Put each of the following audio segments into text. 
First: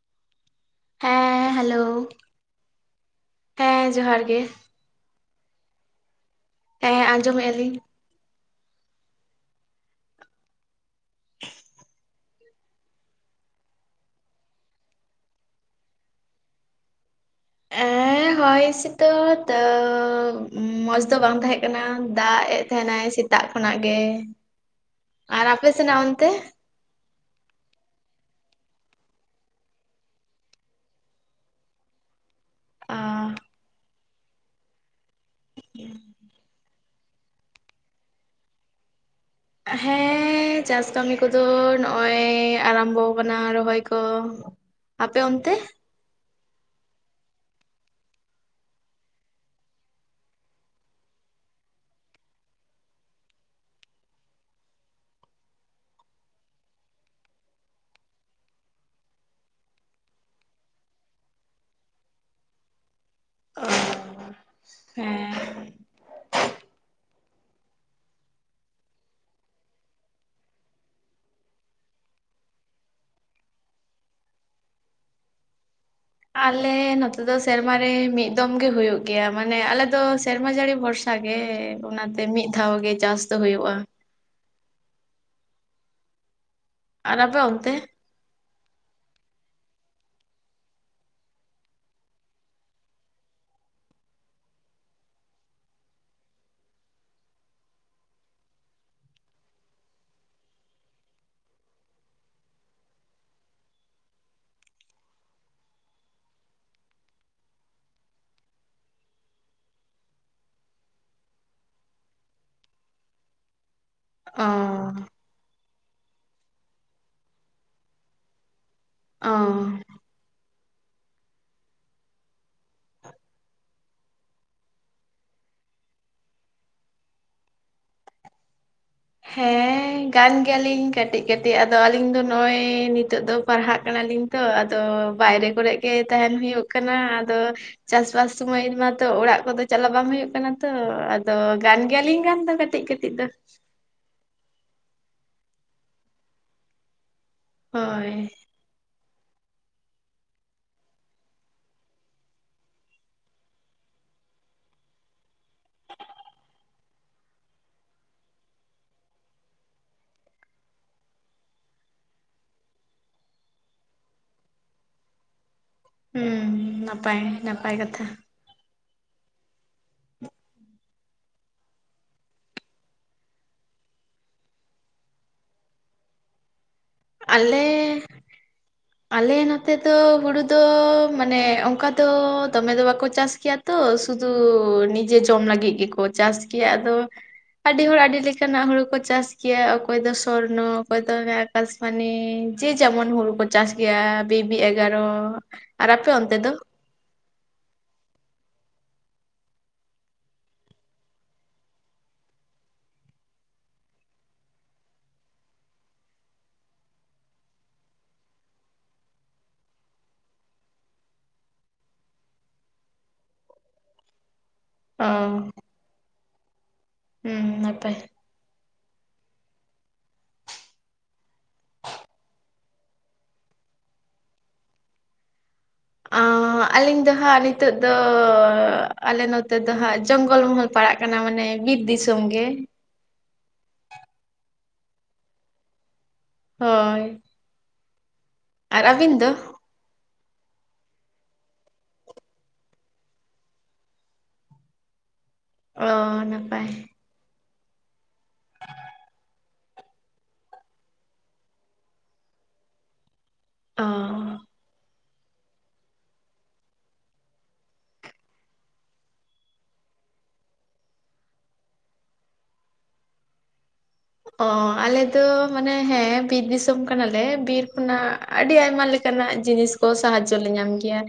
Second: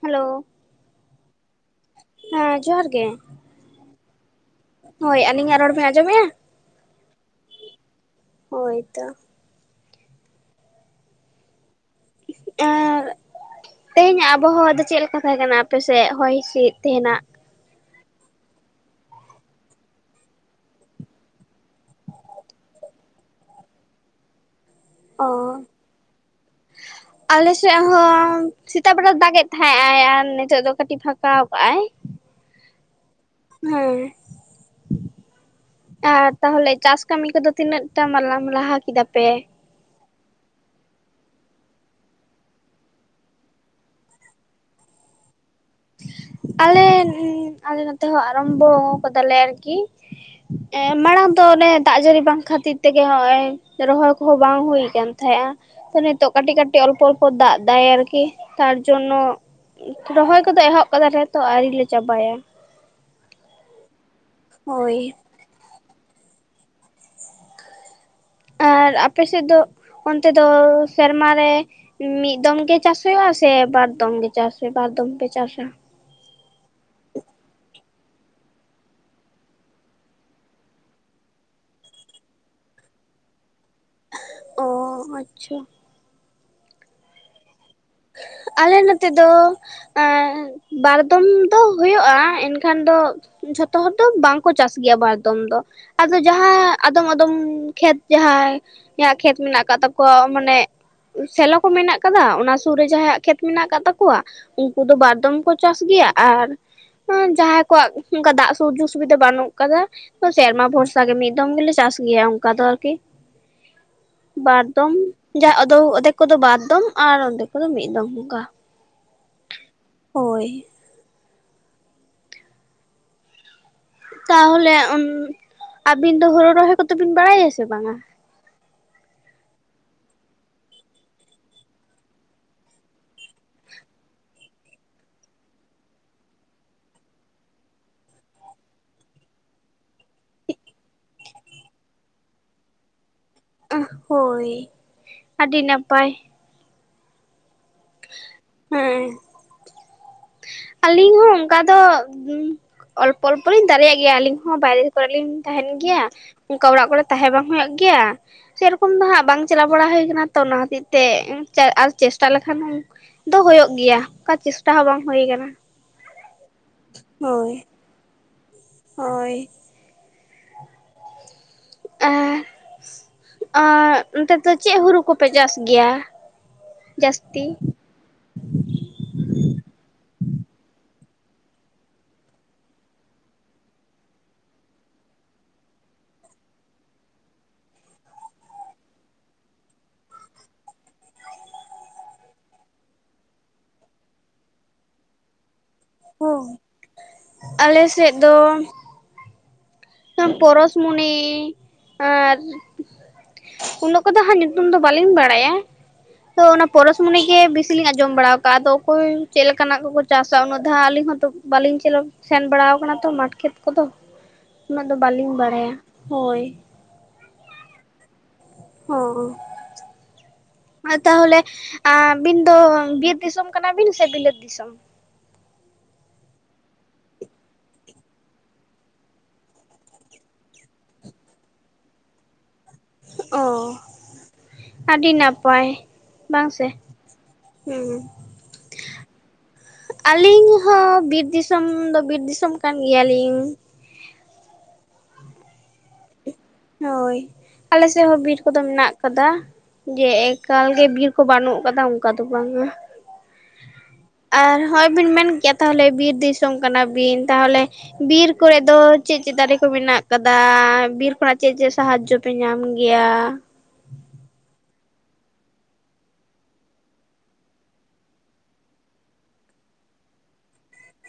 Hello ᱦᱮᱸ hello ᱦᱮᱸ ᱡᱚᱦᱟᱨ ᱜᱮ ᱦᱮᱸ ᱡᱚᱦᱟᱨ ᱜᱮ ᱦᱳᱭ ᱟᱹᱞᱤᱧᱟᱜ ᱨᱚᱲ ᱵᱮᱱ ᱟᱸᱡᱚᱢᱮᱫᱼᱟ ᱦᱮᱸ ᱦᱮᱸ ᱟᱡᱚᱢᱮᱜᱼᱟ ᱞᱤᱧ ᱦᱳᱭ ᱛᱚ [inaudible] ᱟᱨ ᱛᱮᱦᱮᱧ ᱟᱵᱚᱦᱚᱣᱟ ᱫᱚ ᱪᱮᱫ ᱞᱮᱠᱟ ᱛᱟᱦᱮᱸ ᱠᱟᱱᱟ ᱟᱯᱮᱥᱮᱫ ᱦᱚᱭ ᱦᱤᱸᱥᱤᱫ ᱛᱮᱦᱤᱱᱟᱜ ᱮ ᱦᱚᱭ ᱦᱤᱸᱥᱤᱫ ᱢᱚᱸᱡᱽ ᱫᱚ ᱵᱟᱝ ᱛᱟᱦᱮᱸ ᱠᱟᱱᱟ ᱫᱟᱜ ᱮᱫ ᱛᱟᱦᱮᱸᱱᱟᱭ ᱥᱤᱛᱩ ᱥᱮᱛᱟᱜ ᱠᱷᱚᱱᱟᱜ ᱜᱮ [inaudible] ᱟᱨ ᱟᱯᱮ ᱥᱮᱱᱟᱜ ᱚᱱᱛᱮ [inaudible] ᱟᱞᱮᱥᱮᱫ ᱦᱚᱸ ᱥᱮᱛᱟᱜ ᱵᱮᱲᱟ ᱫᱟᱜ ᱮᱫ ᱛᱟᱦᱮᱸᱫ ᱟᱭ ᱟᱨ ᱱᱤᱛᱚᱜ ᱫᱚ ᱠᱟᱹᱴᱤᱡ ᱯᱷᱟᱠᱟ ᱟᱠᱟᱣᱟᱭ ᱟᱨ ᱦᱮᱸ ᱴᱷᱤᱠ ᱜᱮᱭᱟ ᱟᱨ ᱛᱟᱦᱚᱞᱮ ᱪᱟᱥ ᱠᱟᱹᱢᱤ ᱠᱚᱫᱚ ᱛᱤᱱᱟ ᱴᱟᱜ [inaudible] ᱞᱟᱦᱟ ᱠᱮᱫᱟ ᱯᱮ ᱦᱮᱸ ᱪᱟᱥ ᱠᱟᱹᱢᱤ ᱠᱚᱫᱚ ᱱᱚᱜᱼᱚᱭ ᱟᱨᱚᱢᱵᱚ ᱟᱠᱟᱱᱟ ᱨᱚᱦᱚᱭ ᱠᱚ ᱟᱯᱮ ᱚᱱᱛᱮ ᱟᱞᱮ ᱟᱞᱮ ᱱᱚᱛᱮ ᱦᱚᱸ ᱟᱨᱟᱢᱵᱷᱚ ᱠᱟᱫᱟᱞᱮ ᱟᱨᱠᱤ ᱢᱟᱲᱟᱝ ᱫᱚ ᱚᱱᱮ ᱫᱟᱜ ᱡᱟᱹᱲᱤ ᱵᱟᱝ ᱠᱷᱟᱹᱛᱤᱨ ᱛᱮᱜᱮ ᱱᱚᱜᱼᱚᱭ ᱨᱚᱦᱚᱭ ᱠᱚᱦᱚᱸ ᱵᱟᱝ ᱦᱩᱭ ᱟᱠᱟᱱ ᱛᱟᱦᱮᱸᱫᱼᱟ ᱛᱚ ᱱᱤᱛᱚᱜ ᱠᱟᱹᱴᱤᱡ ᱠᱟᱹᱴᱤᱡ ᱚᱞᱯᱚ ᱚᱞᱯᱚ ᱫᱟᱜ ᱫᱟᱭ ᱟᱨᱠᱤ ᱛᱟᱨᱡᱚᱱ ᱨᱚᱦᱚᱭ ᱠᱚᱫᱚ ᱮᱦᱚᱵ ᱠᱟᱫᱟᱞᱮ ᱛᱚ ᱟᱣᱨᱤ ᱞᱮ ᱪᱟᱵᱟᱭᱟ [unintelligible] ᱦᱳᱭ ᱦᱮᱸ ᱟᱨ ᱟᱯᱮ ᱥᱮᱫ ᱫᱚ ᱚᱱᱛᱮ ᱫᱚ ᱥᱮᱨᱢᱟ ᱨᱮ ᱢᱤᱫ ᱫᱚᱢ ᱜᱮ ᱪᱟᱥ ᱦᱩᱭᱩᱜ ᱟ ᱥᱮ ᱵᱟᱨ ᱫᱚᱢ ᱜᱮ ᱪᱟᱥ ᱦᱩᱭᱩᱜᱼᱟ ᱵᱟᱨ ᱫᱚᱢ ᱯᱮ ᱪᱟᱥ-ᱟ᱾ ᱟᱞᱮ ᱱᱚᱛᱮ ᱫᱚ ᱥᱮᱨᱢᱟᱨᱮ ᱢᱤᱫ ᱫᱚᱢ ᱜᱮ ᱦᱩᱭᱩᱜ ᱜᱮᱭᱟ ᱢᱟᱱᱮ ᱟᱞᱮ ᱥᱮᱨᱢᱟ ᱡᱟᱹᱲᱤ ᱵᱷᱚᱨᱥᱟ ᱜᱮ ᱚᱱᱟᱛᱮ ᱢᱤᱫ ᱫᱷᱟᱣ ᱜᱮ ᱪᱟᱥ ᱫᱚ ᱦᱩᱭᱩᱜᱼᱟ᱾ ᱚ ᱟᱪᱪᱷᱟ ᱟᱨ ᱟᱯᱮ ᱚᱱᱛᱮ ᱟᱞᱮ ᱱᱚᱛᱮ ᱫᱚ ᱵᱟᱨ ᱫᱚᱢ ᱫᱚ ᱦᱩᱭᱩᱜᱼᱟ ᱮᱱᱠᱷᱟᱱ ᱫᱚ ᱡᱷᱚᱛᱚ ᱦᱚᱲ ᱫᱚ ᱵᱟᱝᱠᱚ ᱪᱟᱥ ᱜᱮᱭᱟ ᱵᱟᱨᱫᱚᱢ ᱫᱚ ᱟᱫᱚ ᱡᱟᱦᱟᱸ ᱟᱫᱚᱢ ᱟᱫᱚᱢ ᱠᱷᱮᱛ ᱡᱟᱦᱟᱸᱭ ᱠᱷᱮᱛ ᱢᱮᱱᱟᱜ ᱟᱠᱟᱫ ᱛᱟᱠᱚᱣᱟ ᱢᱟᱱᱮ ᱥᱮᱞᱚ ᱠᱚ ᱢᱮᱱᱟᱜ ᱠᱟᱫᱟ ᱚᱱᱟ ᱥᱩᱨ ᱨᱮ ᱡᱟᱦᱟᱸᱭᱟᱜ ᱠᱷᱮᱛ ᱢᱮᱱᱟᱜ ᱟᱠᱟᱫ ᱛᱟᱠᱚᱣᱟ ᱩᱱᱠᱩ ᱫᱚ ᱵᱟᱨᱫᱚᱢ ᱠᱚ ᱪᱟᱥ ᱜᱮᱭᱟ ᱟᱨ ᱡᱟᱦᱟᱸᱭ ᱠᱚᱣᱟᱜ ᱚᱱᱠᱟ ᱫᱟᱜ ᱥᱩᱡᱳᱜᱽ ᱥᱩᱵᱤᱫᱷᱟ ᱵᱟᱹᱱᱩᱜ ᱠᱟᱫᱟ ᱥᱮᱨᱢᱟ ᱵᱷᱚᱨᱥᱟ ᱜᱮ ᱢᱤᱫ ᱫᱚᱢ ᱜᱮᱞᱮ ᱪᱟᱥ ᱜᱮᱭᱟ ᱚᱱᱠᱟ ᱫᱚ ᱟᱨᱠᱤ ᱵᱟᱨ ᱚ ᱫᱚᱢ ᱚᱴ ᱚᱫᱷᱮᱠ ᱠᱚᱫᱚ ᱵᱟᱨ ᱫᱚᱢ ᱟᱨ ᱸᱰᱮ ᱠᱚᱫᱚ ᱢᱤᱫ ᱫᱚᱢ ᱚᱱᱠᱟ ᱚ ᱦᱳᱭ [unintelligible] ᱛᱟᱦᱚᱞᱮ ᱟᱹᱵᱤᱱ ᱫᱚ ᱦᱩᱲᱩ ᱨᱚᱦᱚᱭ ᱠᱚᱫᱚ ᱵᱤᱱ ᱵᱟᱲᱟᱭᱟ ᱥᱮ ᱵᱟᱝᱟ ᱦᱮᱸ ᱜᱟᱱ ᱜᱮᱭᱟᱞᱤᱧ ᱠᱟᱹᱴᱤᱡ ᱠᱟᱹᱴᱤᱡ ᱟᱫᱚ ᱟᱹᱞᱤᱧ ᱫᱚ ᱱᱚᱜᱼᱚᱭ ᱱᱤᱛᱚᱜ ᱫᱚ ᱯᱟᱲᱦᱟᱜ ᱠᱟᱱᱟᱞᱤᱧ ᱛᱚ ᱟᱫᱚ ᱵᱟᱭᱨᱮ ᱠᱚᱨᱮ ᱜᱮ ᱛᱟᱦᱮᱱ ᱦᱩᱭᱩᱜ ᱠᱟᱱᱟ ᱟᱫᱚ ᱪᱟᱥ ᱵᱟᱥ ᱥᱩᱢᱚᱭ ᱢᱟᱛᱚ ᱚᱲᱟᱜ ᱠᱚᱫᱚ ᱪᱟᱞᱟᱜ ᱵᱟᱝ ᱦᱩᱭᱩᱜ ᱠᱟᱱᱟ ᱛᱚ ᱟᱫᱚ ᱜᱟᱱ ᱜᱮᱭᱟᱞᱤᱧ ᱜᱟᱱ ᱫᱚ ᱠᱟᱹᱴᱤᱡ ᱠᱟᱹᱴᱤᱡ ᱫᱚ ᱦᱳᱭ ᱟᱹᱰᱤ ᱱᱟᱯᱟᱭ ᱦᱳᱭ ᱦᱮᱸ ᱟᱹᱞᱤᱧ ᱦᱚᱸ ᱚᱱᱠᱟ ᱫᱚ ᱚᱞᱯᱚ ᱚᱞᱯᱚ ᱞᱤᱧ ᱫᱟᱲᱮᱭᱟᱜ ᱜᱮᱭᱟ ᱟᱹᱞᱤᱧ ᱦᱚᱸ ᱵᱟᱭᱨᱮ ᱠᱚᱨᱮ ᱞᱤᱧ ᱛᱟᱦᱮᱱ ᱜᱮᱭᱟ ᱚᱱᱠᱟ ᱚᱲᱟᱜ ᱠᱚᱨᱮᱜ ᱛᱟᱦᱮᱸ ᱵᱟᱝ ᱦᱩᱭᱩᱜ ᱜᱮᱭᱟ ᱥᱮᱨᱚᱠᱚᱢ ᱫᱚ ᱦᱟᱸᱜ ᱵᱟᱝ ᱪᱟᱞᱟᱣ ᱵᱟᱲᱟ ᱦᱩᱭ ᱠᱟᱱᱟ ᱛᱚ ᱚᱱᱟ ᱦᱚᱛᱮ ᱛᱮ ᱟᱨ ᱪᱮᱥᱴᱟ ᱞᱮᱠᱷᱟᱱ ᱫᱚ ᱦᱳᱭ ᱜᱮᱭᱟ ᱚᱱᱠᱟ ᱪᱮᱥᱴᱟ ᱦᱚᱸ ᱵᱟᱝ ᱦᱩᱭᱩᱜ ᱟᱠᱟᱱᱟ᱾ ᱦᱮ ᱱᱟᱯᱟᱭ ᱱᱟᱯᱟᱭ ᱠᱟᱛᱷᱟ ᱦᱳᱭ ᱟᱨ ᱟᱨ ᱚᱱᱛᱮ ᱫᱚ ᱪᱮᱫ ᱦᱩᱲᱩ ᱠᱚᱯᱮ ᱪᱟᱥ ᱜᱮᱭᱟ ᱡᱟᱹᱥᱛᱤ? ᱟᱞᱮ ᱟᱞᱮ ᱱᱚᱛᱮ ᱫᱚ ᱦᱩᱲᱩ ᱫᱚ ᱢᱟᱱᱮ ᱚᱱᱠᱟ ᱫᱚ ᱫᱚᱢᱮ ᱫᱚ ᱵᱟᱠᱚ ᱪᱟᱥ ᱜᱮᱭᱟ ᱛᱚ ᱥᱩᱫᱷᱩ ᱱᱤᱡᱮ ᱡᱚᱢ ᱞᱟᱹᱜᱤᱫ ᱜᱮᱠᱚ ᱪᱟᱥ ᱜᱮᱭᱟ ᱟᱫᱚ ᱟᱹᱰᱤ ᱦᱚᱲ ᱟᱹᱰᱤ ᱞᱮᱠᱟᱱᱟᱜ ᱦᱩᱲᱩ ᱠᱚ ᱪᱟᱥ ᱜᱮᱭᱟ ᱚᱠᱚᱭ ᱫᱚ ᱥᱚᱨᱱᱚ ᱚᱠᱚᱭ ᱫᱚ ᱠᱟᱥᱢᱟᱱᱤ ᱡᱮ ᱡᱮᱢᱚᱱ ᱦᱩᱲᱩ ᱠᱚ ᱪᱟᱥ ᱜᱮᱭᱟ ᱵᱤᱵᱤ ᱮᱜᱟᱨᱚ ᱟᱨ ᱟᱯᱮ ᱚᱱᱛᱮ ᱦᱳᱭ ᱫᱚ ᱟᱞᱮ ᱥᱮᱫ ᱫᱚ ᱯᱚᱨᱚᱥᱢᱩᱱᱤ ᱟᱨ ᱩᱱᱟᱹᱜ ᱠᱚᱫᱚ ᱦᱟᱸᱜ ᱧᱩᱛᱩᱢ ᱫᱚ ᱵᱟᱹᱞᱤᱧ ᱵᱟᱲᱟᱭᱟ ᱛᱚ ᱚᱱᱟ ᱯᱚᱨᱚᱥᱢᱩᱱᱤ ᱜᱮ ᱵᱤᱥ ᱞᱤᱧ ᱟᱸᱡᱚᱢ ᱵᱟᱲᱟ ᱟᱠᱟᱫᱼᱟ ᱟᱫᱚ ᱚᱠᱚᱭ ᱪᱮᱫ ᱞᱮᱠᱟᱱᱟᱜ ᱠᱚᱠᱚ ᱪᱟᱥᱟ ᱩᱱᱟᱹᱜ ᱫᱷᱟᱣ ᱟᱞᱤᱧ ᱦᱚᱸᱛᱚ ᱵᱟᱹᱞᱤᱧ ᱥᱮᱱ ᱵᱟᱲᱟᱣ ᱟᱠᱟᱱᱟ ᱛᱚ ᱢᱟᱴᱷ ᱠᱷᱮᱛ ᱠᱚᱫᱚ ᱩᱱᱟᱹᱜ ᱫᱚ ᱚ ᱵᱟᱹᱞᱤᱧ ᱵᱟᱲᱟᱭᱟ ᱦᱳᱭ ᱦᱩᱸ ᱱᱟᱯᱟᱭ ᱚ ᱛᱟᱦᱚᱞᱮ ᱟᱹᱵᱤᱱ ᱫᱚ ᱵᱤᱨ ᱫᱤᱥᱚᱢ ᱠᱟᱱᱟ ᱵᱤᱱ ᱥᱮ ᱵᱤᱞᱟᱹᱛ ᱫᱤᱥᱚᱢ ᱟᱹᱞᱤᱧ ᱫᱚ ᱦᱟᱸᱜ ᱱᱤᱛᱚᱜ ᱫᱚ ᱟᱞᱮ ᱱᱚᱛᱮ ᱫᱚ ᱦᱟᱸᱜ ᱡᱚᱝᱜᱚᱞ ᱢᱚᱦᱚᱞ ᱯᱟᱲᱟᱜ ᱠᱟᱱᱟ ᱢᱟᱱᱮ ᱵᱤᱨ ᱫᱤᱥᱚᱢ ᱜᱮ ᱚ ᱟᱹᱰᱤ ᱱᱟᱯᱟᱭ ᱵᱟᱝ ᱥᱮ ᱦᱳᱭ ᱦᱮᱸ ᱟᱨ ᱟᱵᱤᱱ ᱫᱚ ᱟᱹᱞᱤᱧ ᱦᱚᱸ ᱵᱤᱨ ᱫᱤᱥᱚᱢ ᱫᱚ ᱵᱤᱨ ᱫᱤᱥᱚᱢ ᱠᱟᱱ ᱜᱮᱭᱟᱞᱤᱧ ᱚ ᱱᱟᱯᱟᱭ ᱦᱳᱭ ᱟᱞᱮ ᱥᱮᱫ ᱦᱚᱸ ᱵᱤᱨ ᱠᱚᱫᱚ ᱢᱮᱱᱟᱜ ᱠᱟᱫᱟ ᱡᱮ ᱮᱠᱟᱞ ᱜᱮ ᱵᱤᱨ ᱠᱚ ᱵᱟᱹᱱᱩᱜ ᱟᱠᱟᱫᱟ ᱚᱱᱠᱟ ᱫᱚ ᱵᱟᱝ-ᱟ ᱚ ᱟᱨ ᱦᱚᱸᱜᱼᱚᱭ ᱵᱤᱱ ᱢᱮᱱ ᱠᱮᱜᱼᱟ ᱛᱟᱦᱚᱞᱮ ᱵᱤᱨ ᱫᱤᱥᱚᱢ ᱠᱟᱱᱟ ᱵᱤᱱ ᱛᱟᱦᱚᱞᱮ ᱵᱤᱨ ᱠᱚᱨᱮ ᱫᱚ ᱪᱮᱫ ᱪᱮᱫ ᱫᱟᱨᱮ ᱠᱚ ᱢᱮᱱᱟᱜ ᱠᱟᱫᱟ ᱵᱤᱨ ᱠᱷᱚᱱᱟᱜ ᱪᱮᱫ ᱪᱮᱫ ᱥᱟᱦᱟᱡᱡᱚ ᱯᱮ ᱧᱟᱢ ᱜᱮᱭᱟ᱾ ᱚ ᱟᱞᱮ ᱫᱚ ᱢᱟᱱᱮ ᱦᱮᱸ ᱵᱤᱨ ᱫᱤᱥᱚᱢ ᱠᱟᱱᱟᱞᱮ ᱵᱤᱨ ᱠᱷᱚᱱᱟᱜ ᱟᱹᱰᱤ ᱟᱭᱢᱟ ᱞᱮᱠᱟᱱᱟᱜ ᱡᱤᱱᱤᱥ ᱠᱚ ᱥᱟᱦᱟᱡᱽᱡᱚ ᱞᱮ ᱧᱟᱢ ᱜᱮᱭᱟ᱾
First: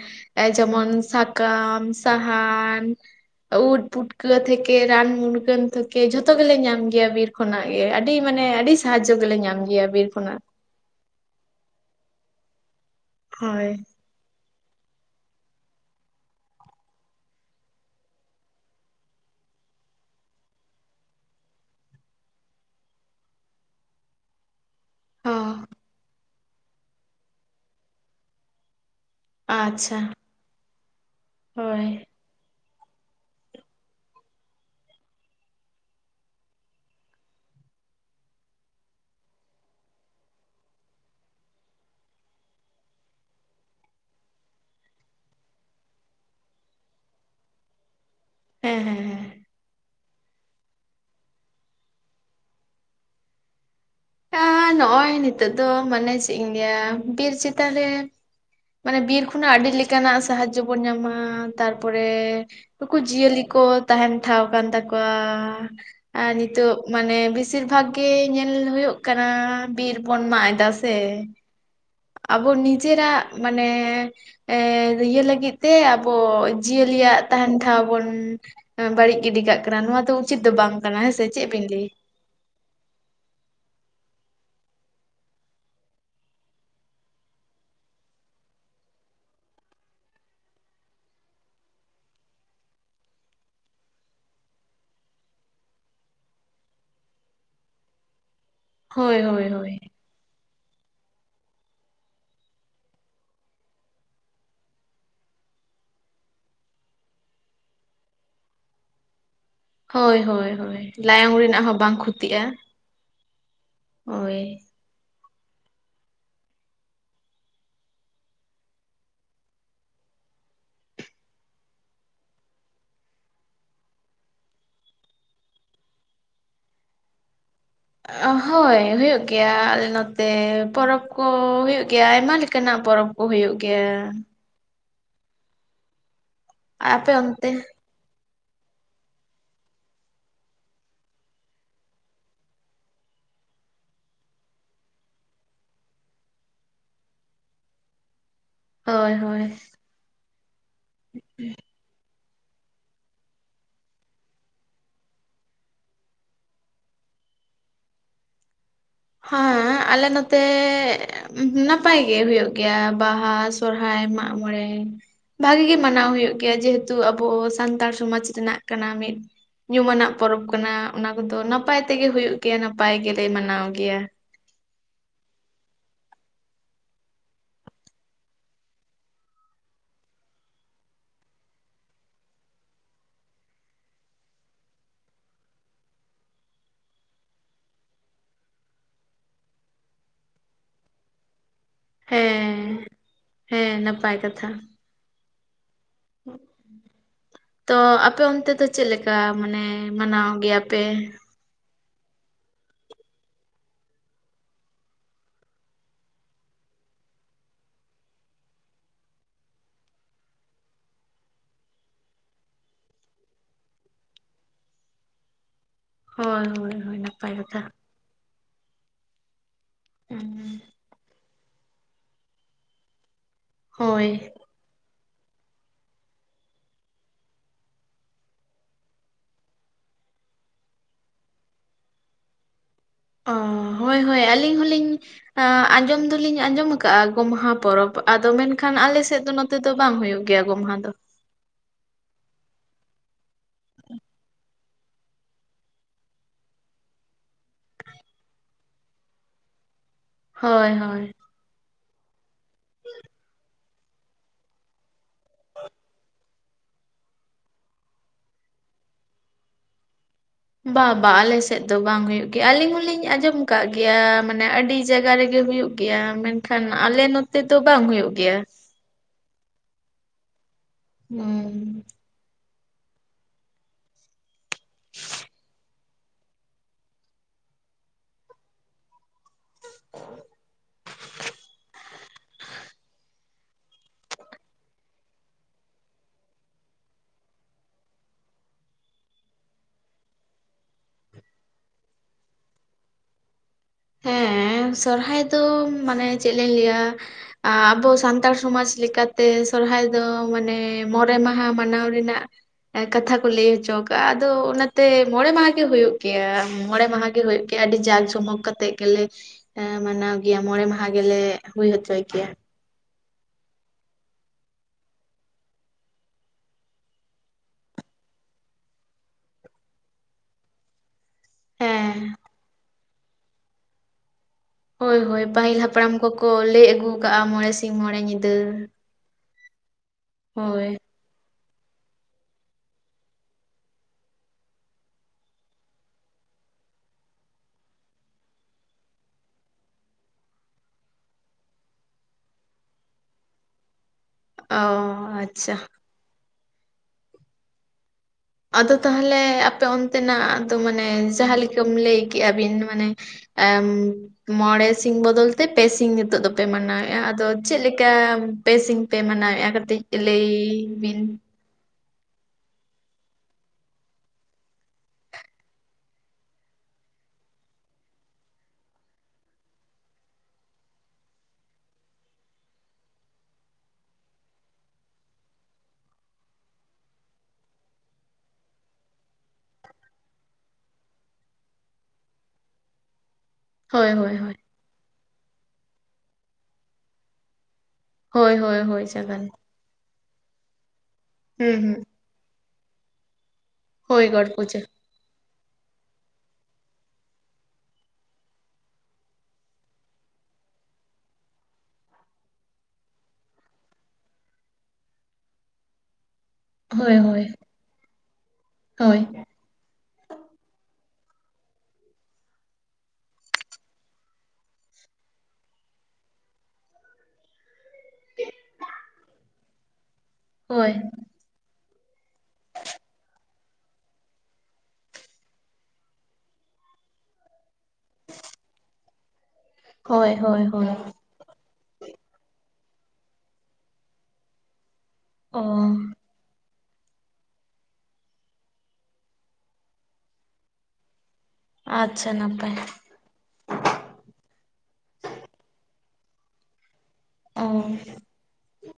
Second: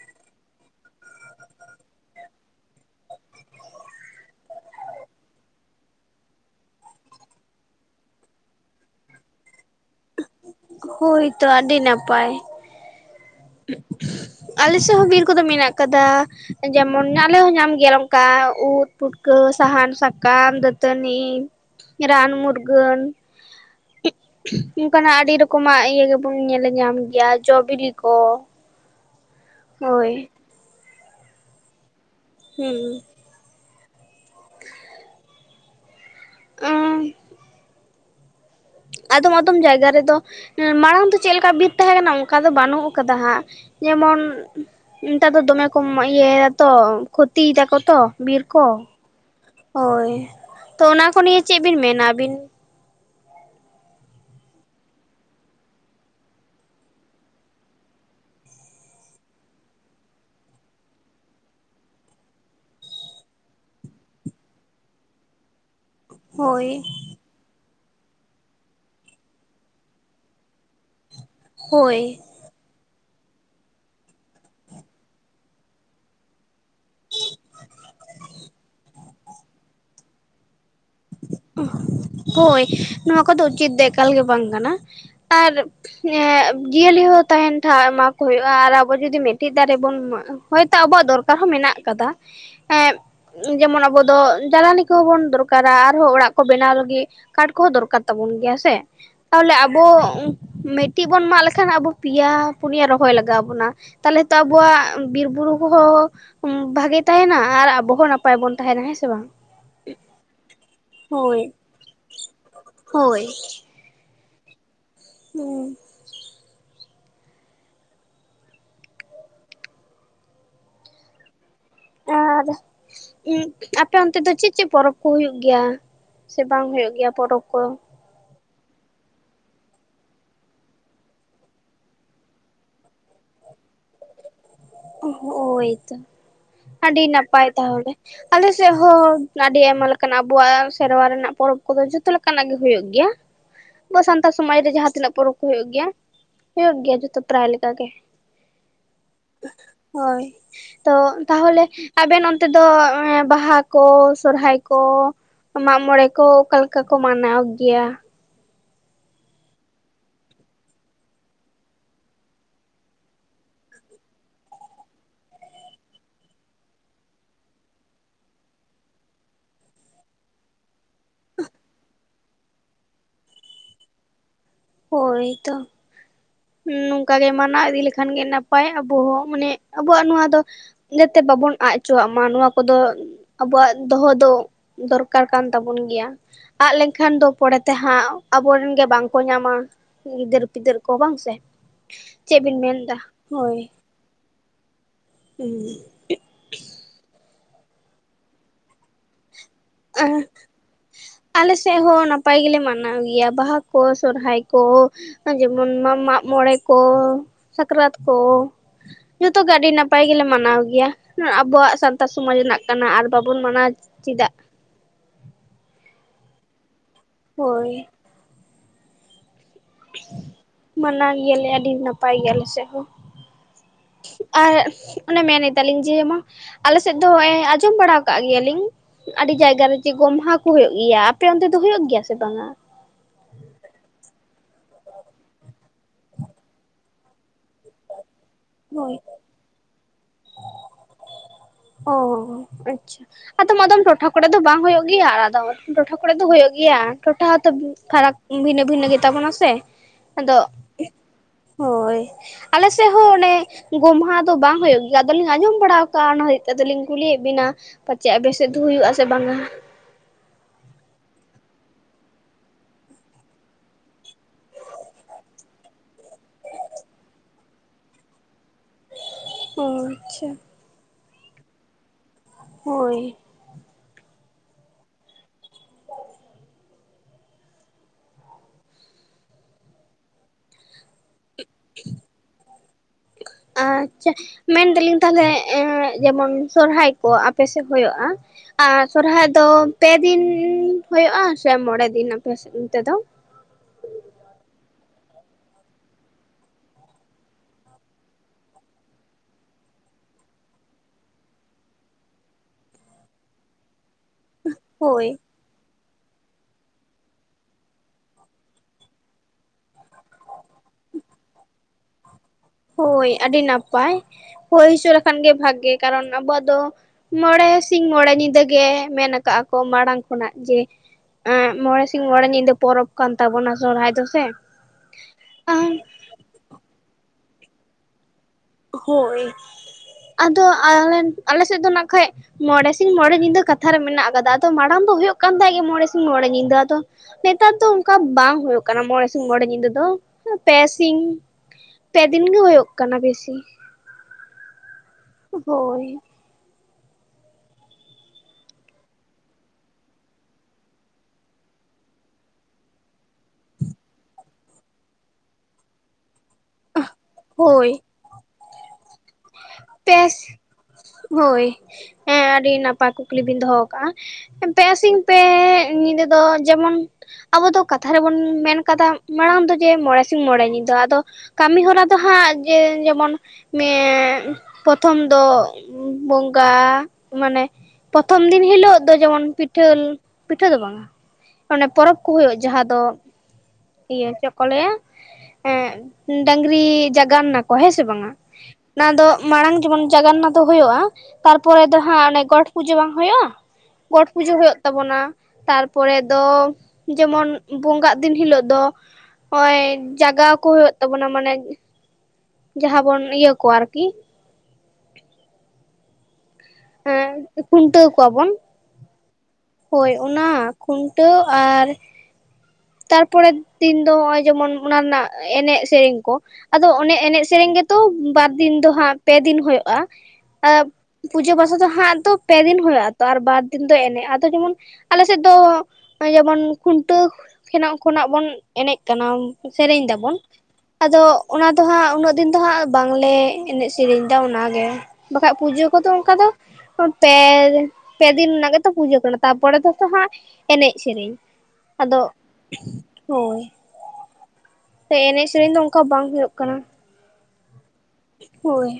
ᱮ ᱡᱮᱢᱚᱱ ᱥᱟᱠᱟᱢ ᱥᱟᱦᱟᱱ ᱩᱴ ᱯᱩᱴᱠᱟᱹ ᱛᱷᱮᱠᱮ ᱨᱟᱱ ᱢᱩᱨᱜᱟᱹᱱ ᱛᱷᱮᱠᱮ ᱡᱚᱛᱚ ᱜᱮᱞᱮ ᱧᱟᱢ ᱜᱮᱭᱟ ᱵᱤᱨ ᱠᱷᱚᱱᱟᱜ᱾ ᱟᱹᱰᱤ ᱢᱟᱱᱮ ᱟᱹᱰᱤ ᱥᱟᱦᱟᱡᱡᱚ ᱜᱮᱞᱮ ᱧᱟᱢ ᱜᱮᱭᱟ ᱵᱤᱨ ᱠᱷᱚᱱᱟᱜ ᱦᱳᱭᱛᱚ ᱟᱹᱰᱤ ᱱᱟᱯᱟᱭ ᱦᱳᱭ ᱟᱞᱮ ᱥᱮᱫ ᱦᱚᱸ ᱵᱤᱨ ᱠᱚᱫᱚ ᱢᱮᱱᱟᱜ ᱟᱠᱟᱫᱟ᱾ ᱡᱮᱢᱚᱱ ᱟᱞᱮ ᱦᱚᱸ ᱧᱟᱢ ᱜᱮᱭᱟ ᱱᱚᱝᱠᱟ ᱩᱫ ᱯᱷᱩᱴᱠᱟᱹ ᱥᱟᱦᱟᱱ ᱥᱟᱠᱟᱢ ᱫᱟᱹᱛᱟᱹᱱᱤ ᱨᱟᱱ ᱢᱩᱨᱜᱟᱹᱱ ᱚᱱᱠᱟᱱᱟᱜ ᱟᱹᱰᱤ ᱚ ᱨᱚᱠᱚᱢᱟᱜ ᱤᱭᱟᱹ ᱜᱮᱵᱚᱱ ᱧᱮᱞ ᱧᱟᱢ ᱜᱮᱭᱟ ᱡᱚ ᱵᱤᱞᱤ ᱠᱚ ᱟᱪᱪᱷᱟ ᱦᱳᱭ ᱦᱳᱭ ᱦᱮᱸ ᱚ ᱟᱫᱚᱢ ᱟᱫᱚᱢ ᱡᱟᱭᱜᱟ ᱨᱮᱫᱚ ᱢᱟᱲᱟᱝ ᱫᱚ ᱪᱮᱫᱞᱮᱠᱟ ᱵᱤᱨ ᱛᱟᱦᱮᱸ ᱠᱟᱱᱟ ᱚᱱᱠᱟ ᱫᱚ ᱵᱟᱹᱱᱩᱜ ᱟᱠᱟᱫᱟ ᱦᱟᱸᱜ᱾ ᱡᱮᱢᱚᱱ ᱱᱮᱛᱟᱨ ᱫᱚ ᱫᱚᱢᱮ ᱠᱚ ᱤᱭᱟᱹ ᱫᱟᱛᱚ ᱠᱷᱚᱛᱤᱭ ᱫᱟᱠᱚ ᱛᱚ᱾ ᱵᱤᱨ ᱠᱚ ᱦᱮᱸ ᱦᱮᱸ ᱦᱮᱸ ᱦᱳᱭ ᱛᱚ ᱚᱱᱟᱠᱚ ᱱᱤᱭᱟᱹ ᱪᱮᱫ ᱵᱤᱱ ᱢᱮᱱᱟ ᱟᱹᱵᱤᱱ ᱮ ᱱᱚᱜᱼᱚᱭ ᱱᱤᱛᱳ ᱫᱚ ᱢᱟᱱᱮ ᱪᱮᱫ ᱤᱧ ᱜᱮᱭᱟ ᱵᱤᱨ ᱪᱮᱛᱟᱱ ᱨᱮ ᱢᱟᱱᱮ ᱵᱤᱨ ᱠᱷᱚᱱᱟᱜ ᱟᱹᱰᱤ ᱞᱮᱠᱟᱱᱟᱜ ᱥᱟᱦᱟᱡᱡᱚ ᱵᱚᱱ ᱧᱟᱢᱟ ᱛᱟᱨᱯᱚ ᱨᱮ ᱱᱩᱠᱩ ᱡᱤᱭᱟᱹᱞᱤ ᱠᱚ ᱛᱟᱦᱮᱱ ᱴᱷᱟᱶ ᱠᱟᱱ ᱛᱟᱠᱚᱣᱟ ᱟᱨ ᱦᱳᱭ ᱱᱤᱛᱚᱜ ᱢᱟᱱᱮ ᱵᱮᱥᱤᱨ ᱵᱷᱟᱜᱽ ᱜᱮ ᱧᱮᱞ ᱦᱩᱭᱩᱜ ᱠᱟᱱᱟ ᱵᱤᱨ ᱵᱚᱱ ᱢᱟᱭᱫᱟ ᱥᱮ ᱦᱳᱭ ᱟᱵᱚ ᱱᱤᱡᱮᱨᱟᱜ ᱢᱟᱱᱮ ᱤᱭᱟᱹ ᱞᱟᱹᱜᱤᱫ ᱛᱮ ᱟᱵᱚ᱾ ᱡᱤᱭᱟᱹᱞᱤᱭᱟᱜ ᱛᱟᱦᱮᱱ ᱴᱷᱟᱶ ᱵᱚᱱ ᱵᱟᱹᱲᱤᱡ ᱜᱤᱰᱤ ᱠᱟᱜ ᱠᱟᱱᱟ ᱱᱚᱣᱟ ᱫᱚ ᱩᱪᱤᱛ ᱫᱚ ᱵᱟᱝ ᱠᱟᱱᱟ ᱦᱮᱸ ᱥᱮ ᱪᱮᱫ ᱵᱮᱤᱱ ᱞᱟᱹᱭ᱾ ᱦᱳᱭ ᱱᱚᱣᱟ ᱠᱚᱫᱚ ᱩᱪᱤᱛ ᱫᱚ ᱮᱠᱟᱞ ᱜᱮ ᱵᱟᱝ ᱠᱟᱱᱟ ᱟᱨ᱾ ᱮ ᱡᱤᱭᱟᱹᱞᱤ ᱦᱚᱸ ᱛᱟᱦᱮᱱ ᱴᱷᱟ ᱮᱢᱟ ᱠᱚ ᱦᱩᱭᱩᱜᱼᱟ ᱟᱨ ᱟᱵᱚ ᱡᱩᱚᱫᱤ ᱢᱤᱫᱴᱤᱡ ᱫᱟᱨᱮ ᱵᱩᱱ ᱦᱳᱭᱛᱚ ᱟᱵᱚᱣᱟᱜ ᱫᱚᱨᱠᱟᱨ ᱦᱚᱸ ᱢᱮᱱᱟᱜ ᱟᱠᱟᱫᱟ ᱦᱮᱸ ᱡᱮᱢᱚᱱ ᱟᱵᱚ ᱫᱚ ᱡᱟᱞᱟᱱᱤ ᱠᱚᱵᱚᱱ ᱫᱚᱨᱠᱟᱨ ᱫᱚᱠᱟᱨᱟ ᱟᱨᱦᱚᱸ ᱚᱲᱟᱜ ᱠᱚ ᱵᱮᱱᱟᱣ ᱞᱟᱹᱜᱤᱫ ᱠᱟᱴ ᱠᱚᱦᱚᱸ ᱫᱚᱨᱠᱟᱨ ᱛᱟᱵᱚᱱ ᱜᱮᱭᱟ ᱥᱮ ᱦᱳᱭ ᱦᱳᱭ ᱛᱟᱦᱚᱞᱮ ᱦᱳᱭ ᱟᱵᱚ᱾ ᱢᱤᱫᱴᱤᱡ ᱵᱚᱱ ᱢᱟᱜ ᱞᱮᱠᱷᱟᱱ ᱟᱵᱚ ᱯᱮᱭᱟ ᱯᱩᱱᱭᱟ ᱨᱚᱦᱚᱭ ᱞᱟᱜᱟᱣ ᱵᱚᱱᱟ᱾ ᱛᱟᱦᱚᱞᱮ ᱛᱚ ᱟᱵᱚᱣᱟᱜ ᱵᱤᱨᱵᱩᱨᱩ ᱠᱚᱦᱚᱸ᱾ ᱵᱷᱟᱜᱮ ᱛᱟᱦᱮᱱᱟ ᱟᱨ ᱟᱵᱚ ᱦᱚᱸ ᱱᱟᱯᱟᱭ ᱵᱚᱱ ᱛᱟᱦᱮᱱᱟ ᱦᱮᱸ ᱥᱮ ᱵᱟᱝ᱾ ᱦᱳᱭ ᱦᱳᱭ ᱦᱳᱭ ᱞᱟᱭᱚᱝ ᱦᱳᱭ ᱨᱮᱱᱟᱜ ᱦᱚᱸ ᱵᱟᱝ ᱠᱷᱚᱛᱤᱜᱼᱟ ᱦᱳᱭ ᱦᱳᱭ ᱦᱮᱸ ᱦᱮ ᱟᱫᱚ [unintelligible] ᱟᱯᱮ ᱚᱱᱛᱮ ᱫᱚ ᱪᱮᱫ ᱪᱮᱫ ᱯᱚᱨᱚᱵᱽ ᱠᱚ ᱦᱩᱭᱩᱜᱳᱜ ᱜᱮᱭᱟ ᱥᱮ ᱵᱟᱝ ᱦᱳᱳᱜ ᱜᱮᱭᱟ ᱯᱚᱨᱚᱵᱽ ᱠᱚ᱾ ᱦᱳᱭ ᱦᱩᱭᱩᱜ ᱜᱮᱭᱟ ᱟᱞᱮ ᱱᱚᱛᱮ ᱯᱚᱨᱚᱵᱽ ᱠᱚ ᱦᱩᱭᱩᱜ ᱜᱮᱭᱟ ᱟᱭᱢᱟ ᱞᱮᱠᱟᱱᱟᱜ ᱯᱚᱨᱚᱵᱽ ᱠᱚ ᱦᱩᱭᱩᱜ ᱜᱮᱭᱟ ᱳᱭ ᱟᱨ ᱟᱹᱰᱤ ᱟᱯᱮ ᱱᱟᱯᱟᱭ ᱚᱱᱛᱮ ᱛᱟᱦᱚᱞᱮ ᱟᱞᱮᱥᱮᱫ ᱦᱚᱸ ᱟᱹᱰᱤ ᱟᱭᱢᱟ ᱞᱮᱠᱟᱱᱟᱜ ᱟᱵᱩᱣᱟᱜ ᱥᱮᱨᱣᱟ ᱨᱮᱱᱟᱜ ᱯᱚᱨᱚᱵᱽ ᱠᱚᱫᱚ ᱡᱚᱛᱚ ᱞᱮᱠᱟᱱᱟᱜ ᱜᱮ ᱦ ᱦᱩᱭᱩᱜ ᱜᱮᱭᱟ᱾ ᱟᱵᱚ ᱥᱟᱱᱛᱟᱲ ᱥᱚᱢᱟᱡᱽ ᱨᱮ ᱡᱟᱦᱟᱸ ᱛᱤᱱᱟᱹᱜ ᱯᱚᱨᱚᱵᱽ ᱠᱚ ᱦᱩᱭᱩᱜ ᱜᱮᱭᱟ ᱦᱩᱭᱩᱜ ᱜᱮᱭᱟ ᱡᱚᱛᱚ ᱯᱨᱟᱭᱞᱮᱠᱟ ᱜᱮ᱾ ᱦᱳᱭ ᱦᱳᱭ ᱦᱳᱭ ᱛᱚ ᱛᱟᱦᱚᱞᱮ ᱟᱵᱮᱱ ᱚᱱᱛᱮ ᱫᱚ ᱵᱟᱦᱟ ᱠᱚ ᱥᱚᱨᱦᱟᱭ ᱠᱚ᱾ ᱢᱟᱜ ᱢᱚᱬᱮ ᱠᱚ ᱚᱠᱟᱞᱮᱠᱟ ᱠᱚ ᱢᱟᱱᱟᱣ ᱜᱮᱭᱟ᱾ ᱦᱮᱸ ᱟᱞᱮ ᱱᱚᱛᱮ ᱱᱟᱯᱟᱭ ᱜᱮ ᱦᱩᱭᱩᱜ ᱜᱮᱭᱟ ᱵᱟᱦᱟ ᱥᱚᱨᱦᱟᱭ ᱢᱟᱜᱢᱚᱬᱮ᱾ ᱵᱷᱟᱜᱤ ᱜᱮ ᱢᱟᱱᱟᱣ ᱦᱩᱭᱩᱜ ᱜᱮᱭᱟ ᱡᱮᱦᱮᱛᱩ ᱟᱵᱚ ᱥᱟᱱᱛᱟᱲ ᱥᱚᱢᱟᱡᱽ ᱨᱮᱱᱟᱜ ᱠᱟᱱᱟ ᱢᱤᱫ᱾ ᱧᱩᱢᱟᱱᱟᱜ ᱯᱚᱨᱚᱵᱽ ᱠᱟᱱᱟ, ᱚᱱᱟ ᱠᱚᱫᱚ ᱱᱟᱯᱟᱭ ᱛᱮᱜᱮ ᱦᱩᱭᱩᱜ ᱜᱮᱭᱟ ᱱᱟᱯᱟᱭ ᱜᱮᱞᱮ ᱢᱟᱱᱟᱣ ᱜᱮᱭᱟ᱾ ᱦᱳᱭ ᱛᱚ ᱱᱚᱝᱠᱟᱜᱮ ᱢᱟᱱᱟᱣ ᱤᱫᱤ ᱞᱮᱠᱷᱟᱱᱜᱮ ᱱᱟᱯᱟᱭ ᱟᱵᱚᱦᱚ ᱢᱟᱱᱮ ᱟᱵᱚᱣᱟᱜ ᱱᱚᱣᱟ ᱫᱚ ᱡᱟᱛᱮ ᱵᱟᱵᱚᱱ ᱟᱜ ᱦᱚᱪᱚᱣᱟᱜ ᱢᱟ ᱱᱚᱣᱟ ᱠᱚᱫᱚ ᱟᱵᱚᱣᱟᱜ ᱫᱚᱦᱚ ᱫᱚ ᱫᱚᱨᱠᱟᱨ ᱠᱟᱱ ᱛᱟᱵᱚᱱ ᱜᱮᱭᱟ᱾ ᱟᱜ ᱞᱮᱱᱠᱷᱟᱱ ᱫᱚ ᱯᱚᱨᱮᱛᱮ ᱦᱟᱸᱜ, ᱟᱵᱚᱨᱮᱱ ᱜᱮ ᱵᱟᱝᱠᱚ ᱧᱟᱢᱟ, ᱜᱤᱫᱟᱹᱨ ᱯᱤᱫᱟᱹᱨ ᱠᱚ ᱵᱟᱝ ᱥᱮ? ᱪᱮᱫ ᱵᱤᱱ ᱦᱮᱸ ᱢᱮᱱᱫᱟ ᱦᱳᱭ᱾ ᱦᱮᱸ ᱱᱟᱯᱟᱭ ᱠᱟᱛᱷᱟ᱾ ᱦᱮᱸᱻ᱾ ᱛᱚ ᱟᱯᱮ ᱚᱱᱛᱮ ᱫᱚ ᱪᱮᱜᱮᱠᱟ ᱢᱟᱱᱮ? ᱟᱨ ᱢᱟᱱᱟᱣ [unintelligible] ᱜᱮᱭᱟᱯᱮ ᱟᱞ ᱥᱮᱜ ᱦᱚᱸ ᱱᱟᱯᱟᱭ ᱜᱮᱞᱮ ᱢᱟᱱᱟᱣ ᱜᱮᱭᱟ ᱵᱟᱦᱟ ᱠᱚ, ᱥᱚᱨᱦᱟᱭ ᱠᱚ᱾ ᱡᱮᱢᱚᱱ ᱢᱟᱜ ᱢᱚᱬᱮ ᱠᱚ ᱥᱟᱠᱨᱟᱛ ᱠᱚ᱾ ᱡᱚᱛᱚ ᱜᱮ ᱟᱹᱰᱤ ᱱᱟᱯᱟᱭ ᱜᱮᱞᱮ ᱢᱟᱱᱟᱣ ᱜᱮᱭᱟ᱾ ᱟᱵᱚᱣᱟᱜ ᱥᱟᱱᱛᱟᱲ ᱥᱚᱢᱟᱡᱽ ᱨᱮᱱᱟᱜ ᱠᱟᱱᱟ, ᱟᱨ ᱵᱟᱵᱚᱱ ᱢᱟᱱᱟᱣ ᱪᱤᱫᱟᱜ? ᱦᱳᱭᱻ ᱦᱳᱭᱻ᱾ ᱦᱳᱭᱻ᱾ ᱢᱟᱱᱟᱣ ᱜᱮᱭᱟᱞᱮ ᱟᱹᱰᱤ ᱱᱟᱯᱟᱭ ᱜᱮ ᱟᱞᱮ ᱥᱮᱜ ᱦᱚᱸ᱾ ᱦᱳᱭ ᱟᱨ ᱚᱱᱮ ᱢᱮᱱᱮ ᱫᱟᱞᱤᱧ ᱡᱮ ᱢᱟ, ᱟᱞᱮ ᱥᱮᱫ ᱫᱚ ᱟᱸᱡᱚᱢ ᱵᱟᱲᱟ ᱠᱟᱜ ᱜᱮᱭᱟᱞᱤᱧ? ᱟᱹᱰᱤ ᱡᱟᱭᱜᱟ ᱨᱮ ᱡᱮ ᱜᱚᱢᱦᱟ ᱠᱚ ᱦᱳᱭᱳᱜ ᱜᱮᱭᱟ, ᱟᱯᱮ ᱚᱱᱛᱮ ᱫᱚ ᱦᱳᱭᱳᱜ ᱜᱮᱭᱟ ᱥᱮ ᱵᱟᱝᱟ? ᱚ ᱦᱳᱭ-ᱦᱳᱭ ᱟᱹᱞᱤᱧ ᱦᱚᱞᱤᱧ ᱟᱸᱡᱚᱢ ᱫᱚᱞᱤᱧ ᱟᱸᱡᱚᱢ ᱠᱟᱜᱼᱟ ᱜᱚᱢᱦᱟ ᱯᱚᱨᱚᱵᱽ ᱟᱫᱚ ᱢᱮᱱ ᱠᱷᱟᱱ ᱦᱳᱭ ᱟᱞᱮ ᱥᱮᱫ ᱫᱚ ᱱᱚᱛᱮ ᱫᱚ ᱵᱟᱝ ᱦᱳᱭᱳᱜ ᱜᱮᱭᱟ ᱜᱚᱢᱦᱟ ᱫᱚ᱾ ᱚ ᱟᱪᱪᱷᱟ ᱟᱫᱚᱢ ᱟᱫᱚᱢ ᱴᱚᱴᱷᱟ ᱠᱚᱨᱮ ᱫᱚ ᱵᱟᱝ ᱦᱳᱭᱳᱜ ᱜᱮᱭᱟ, ᱟᱫᱚ ᱴᱚᱴᱷᱟ ᱠᱚᱨᱮ ᱫᱚ ᱦᱳᱭᱳᱜ ᱜᱮᱭᱟ᱾ ᱴᱚᱴᱷᱟ ᱦᱚᱸᱛᱚ ᱯᱷᱟᱨᱟᱠ ᱵᱷᱤᱱᱟᱹ ᱵᱷᱤᱱᱟᱹ ᱜᱮᱛᱟ ᱵᱚᱱᱟ ᱥᱮ᱾ ᱟᱫᱚ ᱦᱳᱭ ᱦᱳᱭ ᱦᱳᱭ ᱟᱞᱮ ᱥᱮᱫ ᱦᱚᱸ, ᱚᱱᱮ ᱜᱚᱢᱦᱟ ᱫᱚ ᱵᱟᱝ ᱦᱭᱳᱜ ᱜᱮᱭᱟ᱾ ᱟᱫᱚᱞᱤᱧ ᱟᱸᱡᱚᱢ ᱵᱟᱲᱟ ᱠᱟᱜᱼᱟ, ᱚᱱᱟ ᱦᱳᱭᱳᱜ ᱛᱮ ᱟᱫᱚᱞᱤᱧ ᱠᱩᱞᱤᱭᱮᱫ ᱵᱤᱱᱟ ᱯᱟᱪᱮ ᱟᱯᱮᱥᱮᱫ ᱫᱚ ᱦᱩᱭᱩᱜᱼᱟᱥᱮ ᱵᱟᱝᱟ? ᱵᱟ ᱵᱟᱝ ᱟᱞᱮᱥᱮᱫ ᱫᱚ ᱵᱟᱝ ᱦᱳᱭᱳᱜ ᱜᱮᱭᱟ᱾ ᱟᱹᱞᱤᱧ ᱦᱚᱞᱤᱧ ᱟᱸᱡᱚᱢ ᱠᱟᱜ ᱜᱮᱭᱟ᱾ ᱢᱟᱱᱮ ᱟᱹᱰᱤ ᱡᱟᱭᱜᱟ ᱨᱮᱜᱮ ᱦᱳᱭᱩᱜ ᱜᱮᱭᱟ, ᱢᱮᱱᱠᱷᱟᱱ ᱟᱞᱮ ᱱᱚᱛᱮ ᱫᱚ ᱵᱟᱝ ᱦᱳᱭᱳᱜ ᱜᱮᱭᱟ᱾ ᱚ ᱟᱪᱪᱷᱟ᱾ ᱦᱮᱸᱻ᱾ ᱦᱳᱭ᱾ [inaudible] [inaudible] ᱟᱪᱪᱷᱟ ᱢᱮᱱᱫᱟᱞᱤᱧ ᱛᱟᱦᱟᱞᱮ ᱡᱮᱢᱚᱱ ᱥᱚᱨᱦᱨᱟᱭ ᱠᱚ ᱟᱯᱮ ᱥᱮᱫ ᱦᱳᱭᱳᱜᱼᱟ? ᱟᱨ ᱥᱚᱨᱦᱟᱭ ᱫᱚ ᱯᱮ ᱫᱤᱱ ᱦᱳᱭᱳᱜᱼᱟ ᱥᱮ ᱢᱚᱬᱮ ᱫᱤᱱ ᱟᱯᱮ ᱚᱱᱛᱮ ᱫᱚ? ᱦᱮᱸ ᱥᱚᱨᱦᱟᱭ ᱫᱚ ᱢᱟᱱᱮ ᱪᱮᱫ ᱞᱤᱧ ᱞᱟᱹᱭᱟ ᱟᱵᱚ ᱥᱟᱱᱛᱟᱲ ᱥᱚᱢᱟᱡᱽ ᱞᱮᱠᱟᱛᱮ ᱥᱚᱨᱦᱟᱭ ᱫᱚ ᱢᱟᱱᱮ ᱢᱚᱬᱮ ᱢᱟᱦᱟ ᱢᱟᱱᱟᱣ ᱨᱮᱱᱟᱜ ᱮ ᱠᱟᱛᱷᱟ ᱠᱚ ᱞᱟᱹᱭ ᱦᱚᱪᱚ ᱠᱟᱜᱼᱟ᱾ ᱟᱫᱚ ᱚᱱᱟᱛᱮ ᱦᱳᱭ ᱢᱚᱬᱮ ᱢᱟᱦᱟ ᱜᱮ ᱦᱳᱭᱳᱜ ᱜᱮᱭᱟ᱾ ᱢᱚᱬᱮ ᱢᱟᱦᱟ ᱜᱮ ᱦᱳᱭᱳᱜ ᱜᱮᱭᱟ ᱟᱹᱰᱤ ᱡᱟᱸᱠ ᱡᱚᱢᱚᱠ ᱠᱟᱛᱮᱜ᱾ ᱛᱮᱜ ᱜᱮᱞᱮ ᱢᱟᱱᱟᱣ ᱜᱮᱭᱟ ᱢᱚᱬᱮ ᱢᱟᱦᱟ ᱜᱮᱞᱮ ᱦᱳᱭ ᱦᱚᱪᱚᱭ ᱜᱮᱭᱟ᱾ ᱦᱳᱭ ᱟᱹᱰᱤ ᱱᱟᱯᱟᱭ, ᱦᱳᱭ ᱦᱚᱪᱚ ᱞᱮᱠᱷᱟᱱ ᱜᱮ ᱵᱷᱟᱜᱮ ᱠᱟᱨᱚᱱ ᱟᱵᱚᱣᱟᱜ ᱫᱚ ᱢᱚᱬᱮ ᱥᱤᱧ ᱢᱚᱬᱮ ᱧᱤᱫᱟᱹ ᱜᱮ ᱢᱮᱱ ᱟᱠᱟᱜᱼᱟᱠᱚ ᱢᱟᱲᱟᱝ ᱠᱷᱚᱱᱟᱜ ᱡᱮ ᱢᱚᱬᱮ ᱦᱮᱸ ᱥᱤᱧ ᱢᱚᱬᱮ ᱧᱤᱫᱟᱹ ᱯᱚᱨᱚᱵᱽ ᱠᱟᱱ ᱛᱟᱵᱚᱱᱟ ᱥᱚᱨᱦᱟᱭ ᱫᱚ ᱥᱮ᱾ ᱦᱳᱭ ᱦᱳᱭ ᱯᱟᱹᱦᱤᱞ ᱦᱟᱯᱲᱟᱢ ᱠᱚ ᱠᱚ ᱞᱟᱹᱭ ᱟᱹᱜᱩ ᱠᱟᱜᱼᱟ ᱢᱚᱬᱮ ᱥᱤᱧ ᱢᱚᱬᱮ ᱧᱤᱫᱟᱹ᱾ ᱦᱳᱭ ᱟᱫᱚ ᱦᱳᱭ ᱟᱞᱮ ᱥᱮᱫ ᱫᱚ ᱱᱟᱜ ᱠᱷᱟᱱᱡ ᱢᱚᱬᱮ ᱥᱤᱧ ᱢᱚᱬᱮ ᱧᱤᱫᱟᱹ ᱠᱟᱛᱷᱟ ᱨᱮ ᱢᱮᱱᱟᱜ ᱠᱟᱫᱟ᱾ ᱟᱫᱚ ᱢᱟᱲᱟᱝ ᱫᱚ ᱦᱳᱭᱳᱜ ᱠᱟᱱ ᱛᱟᱦᱮᱸ ᱜᱮ ᱢᱚᱬᱮ ᱥᱤᱧ ᱢᱚᱬᱮ ᱧᱤᱫᱟᱹ ᱟᱫᱚ ᱱᱮᱛᱟᱨ ᱫᱚ ᱚᱱᱠᱟ ᱵᱟᱝ ᱦᱳᱭᱳᱜ ᱠᱟᱱᱟ, ᱢᱚᱬᱮ ᱥᱤᱧ ᱢᱚᱬᱮ ᱧᱤᱫᱟᱹ ᱫᱚ᱾ ᱯᱮ ᱥᱤᱧ ᱯᱮ ᱫᱤᱱ ᱜᱮ ᱦᱩᱭᱩᱜ ᱠᱟᱱᱟ ᱵᱮᱥᱤ ᱚ ᱟᱪᱪᱷᱟ ᱦᱳᱭ ᱟᱫᱚ ᱛᱟᱦᱚᱞᱮ ᱟᱯᱮ ᱚᱱᱛᱮᱱᱟᱜ ᱥᱫᱚ ᱢᱟᱱᱮ ᱡᱟᱦᱟᱸ ᱞᱮᱠᱟᱢ ᱞᱟᱹᱭ ᱠᱮᱜᱼᱟ ᱵᱤᱱ ᱢᱟᱱᱮ ᱮ ᱢᱚᱬᱮ ᱥᱤᱧ ᱵᱚᱫᱚᱞ ᱛᱮ ᱯᱮ ᱥᱤᱧ ᱱᱤᱛᱚᱜ ᱫᱚᱯᱮ ᱢᱟᱱᱟᱣ ᱮᱫ-ᱟ ᱟᱫᱚ ᱪᱮᱫ ᱦᱳᱭ ᱞᱮᱠᱟ ᱯᱮ ᱥᱤᱧ ᱯᱮ ᱢᱟᱱᱟᱣᱮᱫᱼᱟ ᱠᱟᱹᱴᱤᱡ ᱯᱮ ᱞᱟᱹᱭ ᱵᱤᱱ ᱦᱳᱭ ᱦᱮᱸ ᱟᱹᱰᱤ ᱱᱟᱯᱟᱭ ᱠᱩᱠᱞᱤ ᱵᱤᱱ ᱫᱚᱦᱚ ᱟᱠᱟᱫᱼᱟ ᱯᱮ ᱥᱤᱧ ᱯᱮ ᱧᱤᱫᱟᱹ ᱫᱚ ᱡᱮᱢᱚᱱ ᱟᱵᱚ ᱫᱚ ᱠᱟᱛᱷᱟ ᱨᱮᱵᱚᱱ ᱢᱮᱱ ᱟᱠᱟᱫᱟ ᱢᱟᱲᱟᱝ ᱫᱚ ᱡᱮ ᱢᱚᱬᱮ ᱥᱤᱧ ᱢᱚᱬᱮ ᱧᱤᱫᱟᱹ ᱟᱫᱚ ᱠᱟᱹᱢᱤ ᱦᱚᱨᱟ ᱫᱚ ᱦᱟᱸᱜ ᱡᱮ ᱡᱮᱢᱚᱱ ᱯᱨᱚᱛᱷᱚᱢ ᱫᱚ ᱵᱚᱸᱜᱟ ᱢᱟᱱᱮ ᱯᱨᱚᱛᱷᱚᱢ ᱫᱤᱱ ᱦᱤᱞᱳᱜ ᱫᱚ ᱡᱮᱢᱚᱱ ᱯᱤᱴᱷᱟᱹ, ᱯᱤᱴᱷᱟᱹ ᱫᱚ ᱵᱟᱝᱟ ᱚᱱᱮ ᱯᱚᱨᱚᱵᱽ ᱠᱚ ᱦᱩᱭᱩᱜᱼᱟ ᱡᱟᱦᱟᱸ ᱫᱚ ᱦᱳᱭ ᱤᱭᱟᱹ ᱦᱳᱭ ᱪᱮᱫ ᱦᱳᱭ ᱠᱚ ᱞᱟᱹᱭᱟ ᱮ ᱰᱟᱝᱨᱤ ᱡᱟᱜᱟᱱᱱᱟ ᱠᱚᱣᱟ ᱦᱮᱸ ᱥᱮ ᱵᱟᱝᱟ ᱦᱳᱭ ᱦᱳᱭ ᱦᱳᱭ ᱚᱱᱟ ᱫᱚ ᱥᱟᱜᱟᱱ ᱢᱟᱲᱟᱝ ᱡᱮᱢᱚᱱ ᱡᱟᱜᱟᱱᱱᱟ ᱫᱚ ᱦᱩᱭᱩᱜᱼᱟ ᱦᱩᱸ ᱛᱟᱨᱯᱚᱨᱮ ᱫᱚ ᱦᱩᱸ ᱦᱟᱸᱜ ᱚᱱᱮ ᱜᱚᱴ ᱯᱩᱡᱟᱹ ᱵᱟᱝ ᱦᱩᱭᱩᱜᱼᱟ ᱜᱚᱴ ᱯᱩᱡᱟᱹ ᱦᱩᱭᱩᱜ ᱛᱟᱵᱚᱱᱟ ᱛᱟᱨᱯᱚᱨᱮ ᱫᱚ ᱡᱮᱢᱚᱱ ᱵᱚᱸᱜᱟᱜ ᱫᱤᱱ ᱦᱤᱞᱳᱜ ᱫᱚ ᱫᱚ ᱱᱚᱜ-ᱚᱭ ᱡᱟᱜᱟᱣ ᱠᱚ ᱦᱩᱭᱩᱜ ᱛᱟᱵᱚᱱᱟ ᱢᱟᱱᱮ ᱡᱟᱦᱟᱸ ᱵᱚᱱ ᱤᱭᱟᱹ ᱠᱚᱣᱟ ᱟᱨᱠᱤ ᱦᱳᱭ ᱦᱳᱭ ᱠᱷᱩᱱᱴᱟᱹᱣ ᱠᱚᱣᱟ ᱵᱚᱱ ᱦᱳᱭ ᱦᱳᱭ ᱚᱱᱟ ᱠᱷᱩᱱᱴᱟᱹᱣ ᱟᱨ ᱛᱟᱨᱯᱚᱨᱮᱨ ᱫᱤᱱ ᱫᱚ ᱱᱚᱜ-ᱚᱭ ᱡᱮᱢᱚᱱ ᱚᱱᱟ ᱨᱮᱱᱟᱜ ᱮᱱᱮᱡ ᱥᱮᱨᱮᱧ ᱠᱚ ᱟᱫᱚ ᱚᱱᱮ ᱮᱱᱮᱡ ᱥᱮᱨᱮᱧ ᱜᱮ ᱛᱚ ᱵᱟᱨ ᱫᱤᱱ ᱫᱚ ᱦᱟᱸᱜ ᱯᱮ ᱫᱤᱱ ᱦᱩᱭᱩᱜᱼᱟ ᱟᱨ ᱦᱳᱭ ᱯᱩᱡᱟᱹ ᱯᱟᱥᱟ ᱫᱚ ᱦᱟᱸᱜ ᱯᱮ ᱫᱤᱱ ᱦᱩᱭᱩᱜ ᱟᱛᱚ ᱵᱟᱨ ᱫᱤᱱ ᱫᱚ ᱮᱱᱮᱡ ᱟᱫᱚ ᱡᱮᱢᱚᱱ ᱟᱞᱮ ᱥᱮᱫ ᱫᱚ ᱱᱚᱜ-ᱚᱭ ᱡᱮᱢᱚᱱ ᱠᱷᱩᱱᱴᱟᱹᱣ ᱠᱷᱚᱱᱟᱜ ᱵᱚᱱ ᱮᱱᱮᱡ ᱠᱟᱱᱟ ᱥᱮᱨᱮᱧ ᱮᱫᱟᱵᱚᱱ ᱟᱫᱚ ᱚᱱᱟ ᱫᱚ ᱦᱟᱸᱜ ᱩᱱᱟᱹᱜ ᱫᱤᱱ ᱫᱚ ᱦᱟᱸᱜ ᱵᱟᱝᱞᱮ ᱮᱱᱮᱡ ᱥᱮᱨᱮᱧ ᱮᱫᱟ ᱚᱱᱟ ᱜᱮ ᱵᱟᱠᱷᱟᱡ ᱚ ᱯᱩᱡᱟᱹ ᱠᱚᱫᱚ ᱚᱱᱠᱟ ᱫᱚ ᱯᱮ, ᱯᱮ ᱫᱤᱱ ᱨᱮᱱᱟᱜ ᱜᱮᱛᱚ ᱯᱩᱡᱟᱹ ᱠᱟᱱᱟ ᱛᱟᱨᱯᱚᱨᱮ ᱫᱚᱛᱚ ᱦᱟᱸᱜ ᱮᱱᱮᱡ ᱥᱮᱨᱮᱧ ᱟᱫᱚ ᱟᱪᱪᱷᱟ ᱱᱟᱯᱟᱭ ᱦᱳᱭ ᱮᱱᱮ ᱥᱮᱨᱮᱧ ᱫᱚ ᱚᱱᱠᱟ ᱵᱟᱝ ᱦᱩᱭᱩᱜ ᱠᱟᱱᱟ᱾ ᱚ ᱦᱳᱭ